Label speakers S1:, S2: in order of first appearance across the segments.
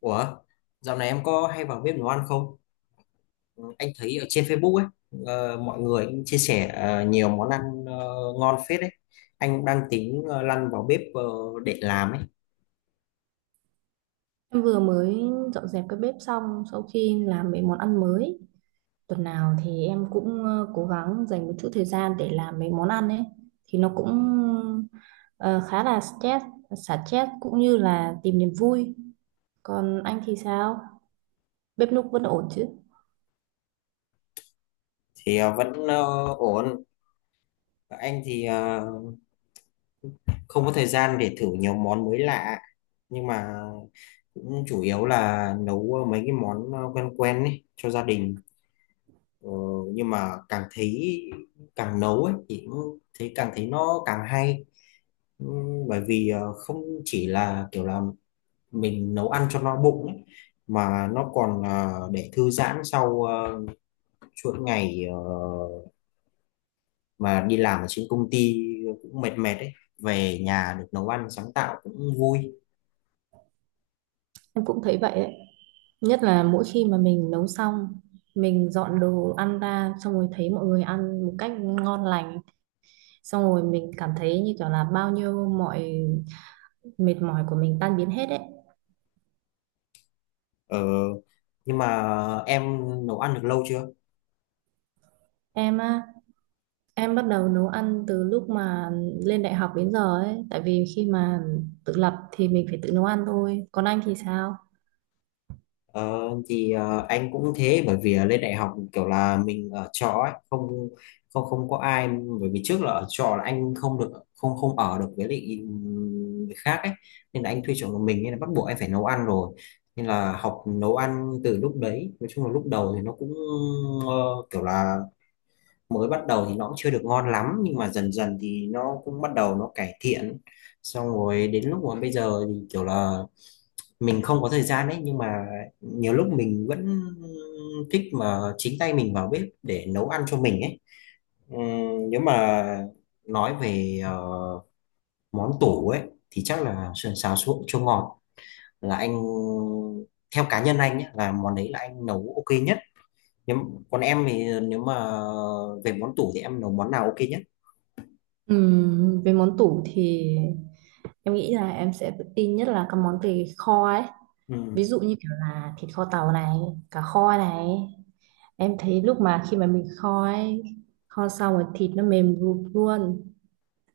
S1: Ủa, dạo này em có hay vào bếp nấu ăn không? Anh thấy ở trên Facebook ấy, mọi người cũng chia sẻ nhiều món ăn ờ, ngon phết đấy. Anh cũng đang tính lăn vào bếp để làm ấy,
S2: Em vừa mới dọn dẹp cái bếp xong sau khi làm mấy món ăn mới. Tuần nào thì em cũng cố gắng dành một chút thời gian để làm mấy món ăn ấy. Thì nó cũng ờ, khá là stress, xả stress cũng như là tìm niềm vui. Còn anh thì sao? Bếp núc vẫn ổn chứ?
S1: thì vẫn ổn. Anh thì không có thời gian để thử nhiều món mới lạ, nhưng mà cũng chủ yếu là nấu mấy cái món quen quen ấy cho gia đình. Ờ, nhưng mà càng nấu ấy thì cũng thấy càng thấy nó càng hay. Bởi vì không chỉ là kiểu là mình nấu ăn cho no bụng ấy, mà nó còn để thư giãn sau chuỗi ngày mà đi làm ở trên công ty cũng mệt mệt ấy, về nhà được nấu ăn sáng tạo cũng vui.
S2: Em cũng thấy vậy ấy. Nhất là mỗi khi mà mình nấu xong, mình dọn đồ ăn ra xong rồi thấy mọi người ăn một cách ngon lành. Xong rồi mình cảm thấy như kiểu là bao nhiêu mọi mệt mỏi của mình tan biến hết ấy.
S1: Ờ, nhưng mà em nấu ăn được lâu chưa?
S2: Em á, em bắt đầu nấu ăn từ lúc mà lên đại học đến giờ ấy, tại vì khi mà tự lập thì mình phải tự nấu ăn thôi. Còn anh thì sao?
S1: Ờ, thì anh cũng thế, bởi vì lên đại học kiểu là mình ở trọ ấy, không không không có ai, bởi vì trước là ở trọ là anh không được không không ở được với lại người khác ấy, nên là anh thuê trọ một mình nên là bắt buộc anh phải nấu ăn rồi, nên là học nấu ăn từ lúc đấy. Nói chung là lúc đầu thì nó cũng ờ, kiểu là mới bắt đầu thì nó cũng chưa được ngon lắm, nhưng mà dần dần thì nó cũng bắt đầu nó cải thiện, xong rồi đến lúc mà bây giờ thì kiểu là mình không có thời gian đấy, nhưng mà nhiều lúc mình vẫn thích mà chính tay mình vào bếp để nấu ăn cho mình ấy. Nếu mà nói về món tủ ấy thì chắc là sườn xào chua ngọt, là anh, theo cá nhân anh nhé, là món đấy là anh nấu ok nhất. Nhưng còn em thì nếu mà về món tủ thì em nấu món nào ok nhất?
S2: Về món tủ thì em nghĩ là em sẽ tự tin nhất là các món về kho ấy.
S1: Ừ.
S2: Ví dụ như kiểu là thịt kho tàu này, cá kho này. Em thấy lúc mà khi mà mình kho ấy, kho xong rồi thịt nó mềm rụp luôn,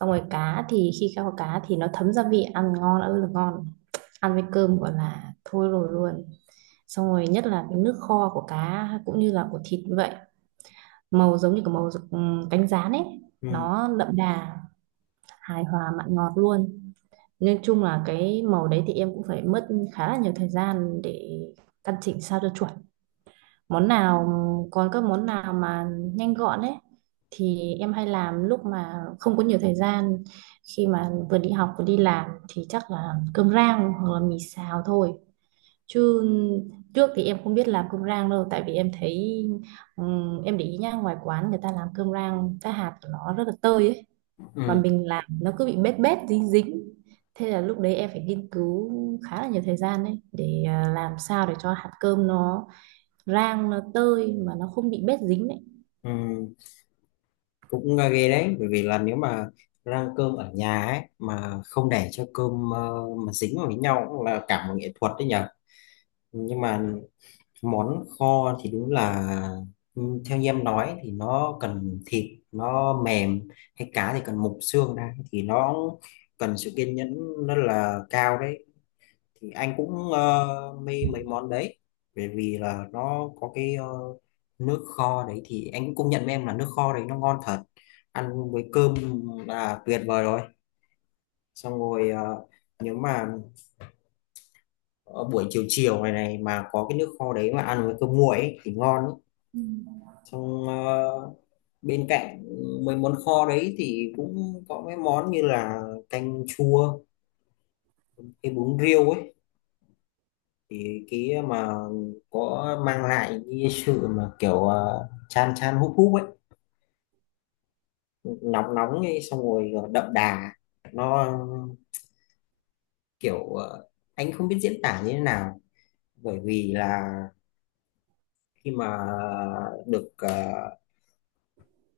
S2: xong rồi cá thì khi kho cá thì nó thấm gia vị ăn ngon ơi là ngon, ăn với cơm gọi là thôi rồi luôn. Xong rồi nhất là cái nước kho của cá cũng như là của thịt như vậy, màu giống như cái màu cánh gián ấy,
S1: Ừ.
S2: nó đậm đà, hài hòa mặn ngọt luôn. Nhưng chung là cái màu đấy thì em cũng phải mất khá là nhiều thời gian để căn chỉnh sao cho chuẩn món nào. Còn các món nào mà nhanh gọn ấy thì em hay làm lúc mà không có nhiều thời gian, khi mà vừa đi học vừa đi làm thì chắc là cơm rang hoặc là mì xào thôi. Chứ trước thì em không biết làm cơm rang đâu, tại vì em thấy, em để ý nhá, ngoài quán người ta làm cơm rang cái hạt của nó rất là tơi ấy, mà
S1: Ừ.
S2: mình làm nó cứ bị bết bết dính dính. Thế là lúc đấy em phải nghiên cứu khá là nhiều thời gian đấy để làm sao để cho hạt cơm nó rang nó tơi mà nó không bị bết dính đấy.
S1: Ừ. Cũng ghê đấy, bởi vì là nếu mà rang cơm ở nhà ấy mà không để cho cơm mà dính vào với nhau cũng là cả một nghệ thuật đấy nhở. Nhưng mà món kho thì đúng là, ừ, theo như em nói thì nó cần thịt nó mềm, hay cá thì cần mục xương ra thì nó cần sự kiên nhẫn rất là cao đấy. Thì anh cũng mê mấy món đấy, bởi vì là nó có cái nước kho đấy, thì anh cũng công nhận với em là nước kho đấy nó ngon thật, ăn với cơm là tuyệt vời rồi. Xong rồi nếu mà ở buổi chiều chiều này này mà có cái nước kho đấy mà ăn với cơm nguội ấy, thì ngon ấy.
S2: Ừ.
S1: Xong bên cạnh mấy món kho đấy thì cũng có mấy món như là canh chua, cái bún riêu ấy, thì cái mà có mang lại cái sự mà kiểu chan chan húp húp ấy, nóng nóng ấy, xong rồi đậm đà. Nó kiểu anh không biết diễn tả như thế nào, bởi vì là khi mà được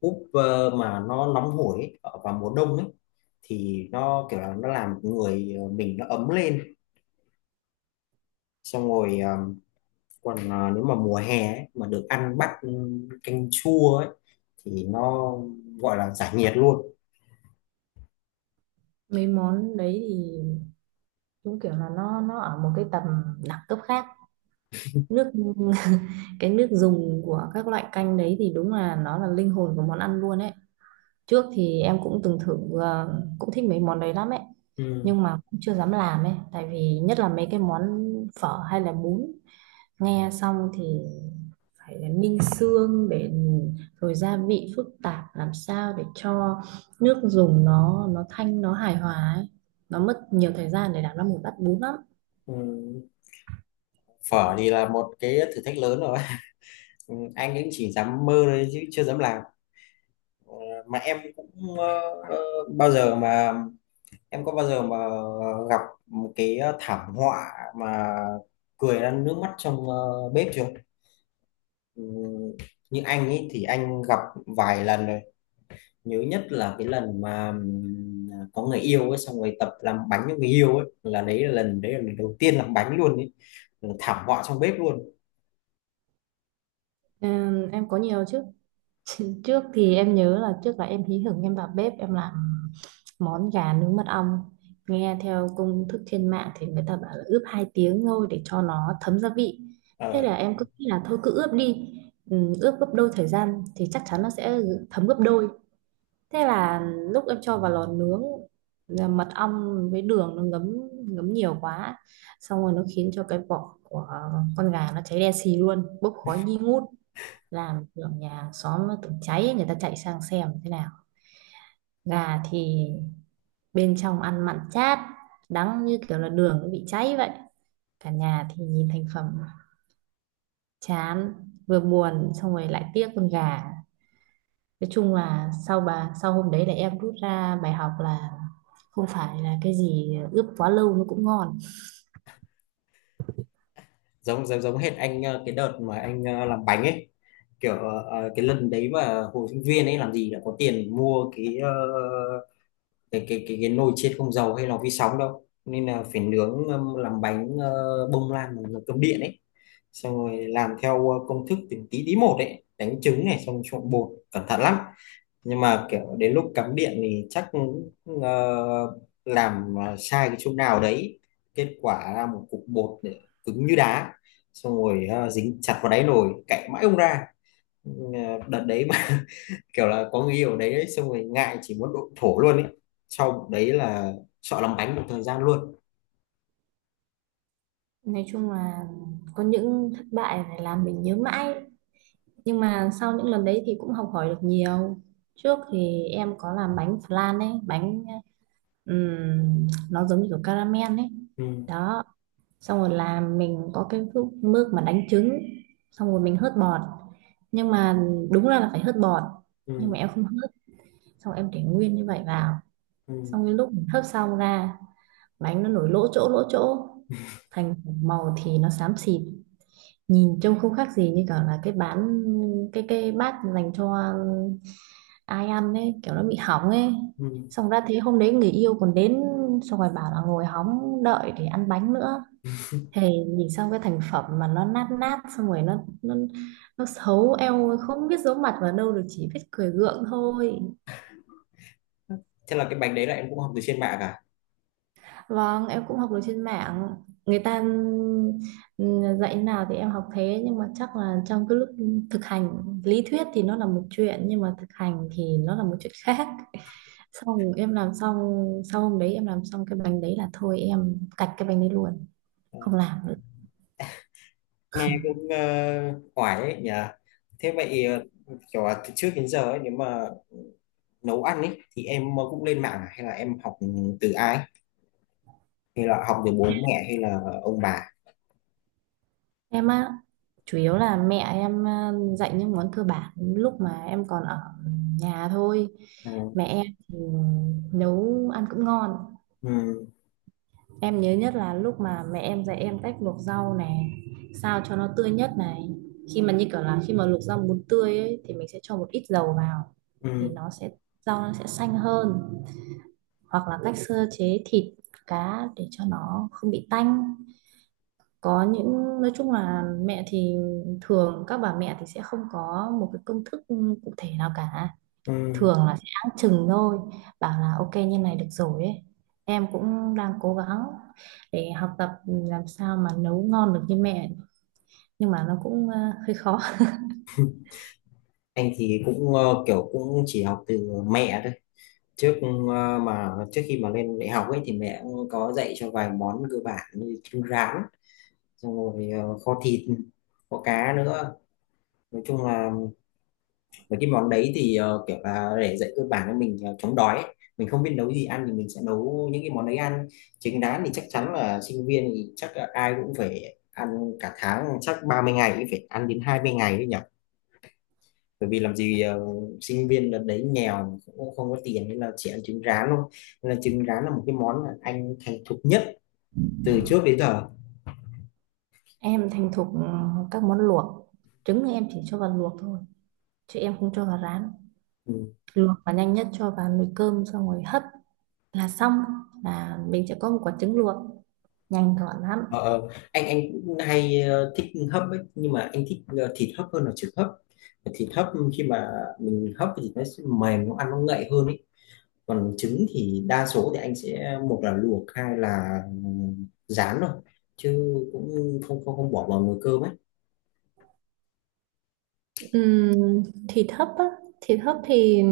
S1: húp mà nó nóng hổi ấy, ở vào mùa đông ấy, thì nó kiểu là nó làm mình nó ấm lên. Xong rồi còn nếu mà mùa hè ấy, mà được ăn bát canh chua ấy thì nó gọi là giải nhiệt luôn.
S2: Mấy món đấy thì đúng kiểu là nó ở một cái tầm đẳng cấp khác, nước cái nước dùng của các loại canh đấy thì đúng là nó là linh hồn của món ăn luôn ấy. Trước thì em cũng từng thử cũng thích mấy món đấy lắm ấy,
S1: Ừ.
S2: nhưng mà cũng chưa dám làm ấy, tại vì nhất là mấy cái món phở hay là bún, nghe xong thì phải ninh xương để rồi gia vị phức tạp làm sao để cho nước dùng nó thanh nó hài hòa ấy, nó mất nhiều thời gian để làm ra một bát bún lắm.
S1: Ừ. Phở thì là một cái thử thách lớn rồi. Ừ. Anh ấy chỉ dám mơ thôi chứ chưa dám làm. Ờ, mà em cũng ờ, ờ, bao giờ mà em có bao giờ mà gặp một cái thảm họa mà cười ra nước mắt trong bếp chưa? Ừ. Như anh ấy thì anh gặp vài lần rồi, nhớ nhất là cái lần mà có người yêu ấy xong rồi tập làm bánh cho người yêu ấy, là đấy là lần đầu tiên làm bánh luôn ấy. Ừ, thảm họa trong bếp luôn.
S2: Em có nhiều chứ. Trước thì em nhớ là trước là em hí hửng em vào bếp em làm món gà nướng mật ong. Nghe theo công thức trên mạng thì người ta bảo là ướp 2 tiếng thôi để cho nó thấm gia vị. Thế
S1: Ờ,
S2: là em cứ nghĩ là thôi cứ ướp đi. Ừ, ướp gấp đôi thời gian thì chắc chắn nó sẽ thấm gấp đôi. Thế là lúc em cho vào lò nướng là mật ong với đường nó ngấm ngấm nhiều quá. Xong rồi nó khiến cho cái vỏ của con gà nó cháy đen xì luôn, bốc khói nghi ngút, làm tưởng nhà xóm nó tưởng cháy, người ta chạy sang xem thế nào. Gà thì bên trong ăn mặn chát, đắng như kiểu là đường nó bị cháy vậy. Cả nhà thì nhìn thành phẩm chán, vừa buồn xong rồi lại tiếc con gà. Nói chung là sau hôm đấy là em rút ra bài học là không phải là cái gì ướp quá lâu nó cũng ngon.
S1: giống giống giống hết anh, cái đợt mà anh làm bánh ấy, kiểu cái lần đấy mà hồi sinh viên ấy làm gì đã có tiền mua cái cái nồi chiên không dầu hay lò vi sóng đâu, nên là phải nướng, làm bánh bông lan bằng cơm điện ấy. Xong rồi làm theo công thức từng tí tí một ấy, đánh trứng này xong trộn bột cẩn thận lắm, nhưng mà kiểu đến lúc cắm điện thì chắc ờ, làm sai cái chỗ nào đấy, kết quả ra một cục bột để cứng như đá, xong rồi dính chặt vào đáy nồi cạy mãi không ra. Ừ, đợt đấy mà kiểu là có người yêu ở đấy ấy, xong rồi ngại, chỉ muốn độn thổ luôn ấy, sau đấy là sợ làm bánh một thời gian luôn.
S2: Nói chung là có những thất bại này làm mình nhớ mãi. Nhưng mà sau những lần đấy thì cũng học hỏi được nhiều. Trước thì em có làm bánh flan ấy, bánh nó giống như kiểu caramel ấy.
S1: Ừ.
S2: Đó, xong rồi làm mình có cái mức mà đánh trứng, xong rồi mình hớt bọt. Nhưng mà đúng ra là phải hớt bọt, nhưng mà
S1: Ừ.
S2: em không hớt, xong rồi em để nguyên như vậy vào.
S1: Ừ.
S2: Xong cái lúc mình hớt xong ra, bánh nó nổi lỗ chỗ, thành màu thì nó xám xịt, nhìn trông không khác gì như kiểu là cái bát dành cho ai ăn ấy kiểu nó bị hỏng ấy.
S1: Ừ.
S2: Xong ra thế hôm đấy người yêu còn đến, xong rồi bảo là ngồi hóng đợi để ăn bánh nữa. Thì nhìn xong cái thành phẩm mà nó nát nát xong rồi nó xấu eo, không biết giấu mặt vào đâu được, chỉ biết cười gượng thôi.
S1: Thế là cái bánh đấy là em cũng học từ trên mạng à?
S2: Vâng, em cũng học được trên mạng. Người ta dạy nào thì em học thế, nhưng mà chắc là trong cái lúc thực hành lý thuyết thì nó là một chuyện nhưng mà thực hành thì nó là một chuyện khác. Xong em làm xong, sau hôm đấy em làm xong cái bánh đấy là thôi em cạch cái bánh đấy luôn, không làm nữa.
S1: Nghe cũng ấy nhỉ. Thế vậy kiểu là từ trước đến giờ ấy, nếu mà nấu ăn ấy thì em cũng lên mạng à? Hay là em học từ ai, hay là học từ bố mẹ, hay là ông bà?
S2: Em á, chủ yếu là mẹ em dạy những món cơ bản lúc mà em còn ở nhà thôi.
S1: Ừ.
S2: Mẹ em thì nấu ăn cũng ngon.
S1: Ừ.
S2: Em nhớ nhất là lúc mà mẹ em dạy em cách luộc rau này, sao cho nó tươi nhất này. Khi mà như kiểu là khi mà luộc rau muốn tươi ấy, thì mình sẽ cho một ít dầu vào, thì
S1: Ừ.
S2: nó sẽ, rau nó sẽ xanh hơn. Hoặc là cách sơ chế thịt cá để cho nó không bị tanh. Có những, nói chung là mẹ thì, thường các bà mẹ thì sẽ không có một cái công thức cụ thể nào cả,
S1: Ừ.
S2: thường Ừ. là sẽ áng chừng thôi, bảo là ok như này được rồi ấy. Em cũng đang cố gắng để học tập làm sao mà nấu ngon được như mẹ, nhưng mà nó cũng hơi khó.
S1: Anh thì cũng kiểu cũng chỉ học từ mẹ thôi, trước mà trước khi mà lên đại học ấy thì mẹ cũng có dạy cho vài món cơ bản như trứng rán, xong rồi kho thịt kho cá nữa. Nói chung là mấy cái món đấy thì kiểu là để dạy cơ bản cho mình chống đói ấy. Mình không biết nấu gì ăn thì mình sẽ nấu những cái món đấy ăn. Trứng rán thì chắc chắn là sinh viên thì chắc là ai cũng phải ăn, cả tháng chắc 30 ngày cũng phải ăn đến 20 ngày đấy nhỉ. Bởi vì làm gì sinh viên đợt đấy nghèo cũng không có tiền, nên là chỉ ăn trứng rán thôi, nên là trứng rán là một cái món mà anh thành thục nhất từ trước đến giờ.
S2: Em thành thục các món luộc. Trứng thì em chỉ cho vào luộc thôi chứ em không cho vào rán,
S1: Ừ.
S2: luộc và nhanh nhất cho vào nồi cơm xong rồi hấp là xong, là mình sẽ có một quả trứng luộc nhanh gọn lắm.
S1: Anh cũng hay thích hấp ấy, nhưng mà anh thích thịt hấp hơn là trứng hấp. Thịt hấp khi mà mình hấp thì nó sẽ mềm, nó ăn nó ngậy hơn ấy, còn trứng thì đa số thì anh sẽ một là luộc hai là rán thôi, chứ cũng không không không bỏ vào nồi cơm ấy.
S2: Ừm, thịt hấp á, thịt hấp thì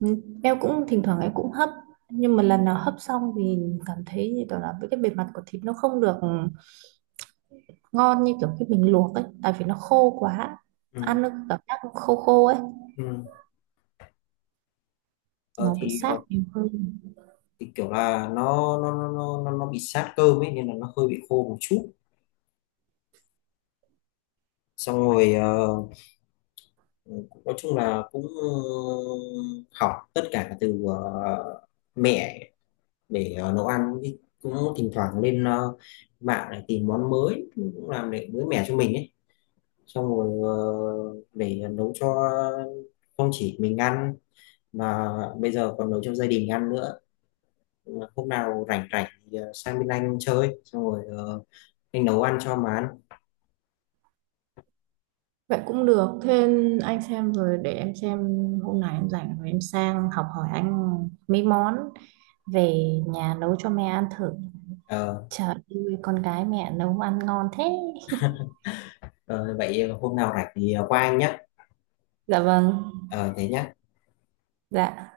S2: ừm, em cũng thỉnh thoảng em cũng hấp, nhưng mà lần nào hấp xong thì cảm thấy như kiểu là với cái bề mặt của thịt nó không được ngon như kiểu khi mình luộc ấy, tại vì nó khô quá,
S1: Ừ.
S2: ăn nó cảm giác nó khô khô ấy,
S1: Ừ. Ờ,
S2: nó bị
S1: thì,
S2: sát
S1: ờ,
S2: nhiều hơn.
S1: thì kiểu là nó bị sát cơm ấy nên là nó hơi bị khô một chút. Xong rồi nói chung là cũng học tất cả từ mẹ để nấu ăn, cũng thỉnh thoảng lên mạng để tìm món mới cũng làm để mới mẻ cho mình ấy, xong rồi để nấu cho, không chỉ mình ăn mà bây giờ còn nấu cho gia đình ăn nữa. Hôm nào rảnh rảnh thì sang bên anh chơi xong rồi anh nấu ăn cho mà ăn.
S2: Vậy cũng được, thế anh xem rồi để em xem hôm nào em rảnh rồi em sang học hỏi anh mấy món, về nhà nấu cho mẹ ăn thử.
S1: Ờ,
S2: Trời ơi, con gái mẹ nấu ăn ngon thế.
S1: ờ, Vậy hôm nào rảnh thì qua anh nhé.
S2: Dạ vâng.
S1: Ờ Thế nhá.
S2: Dạ.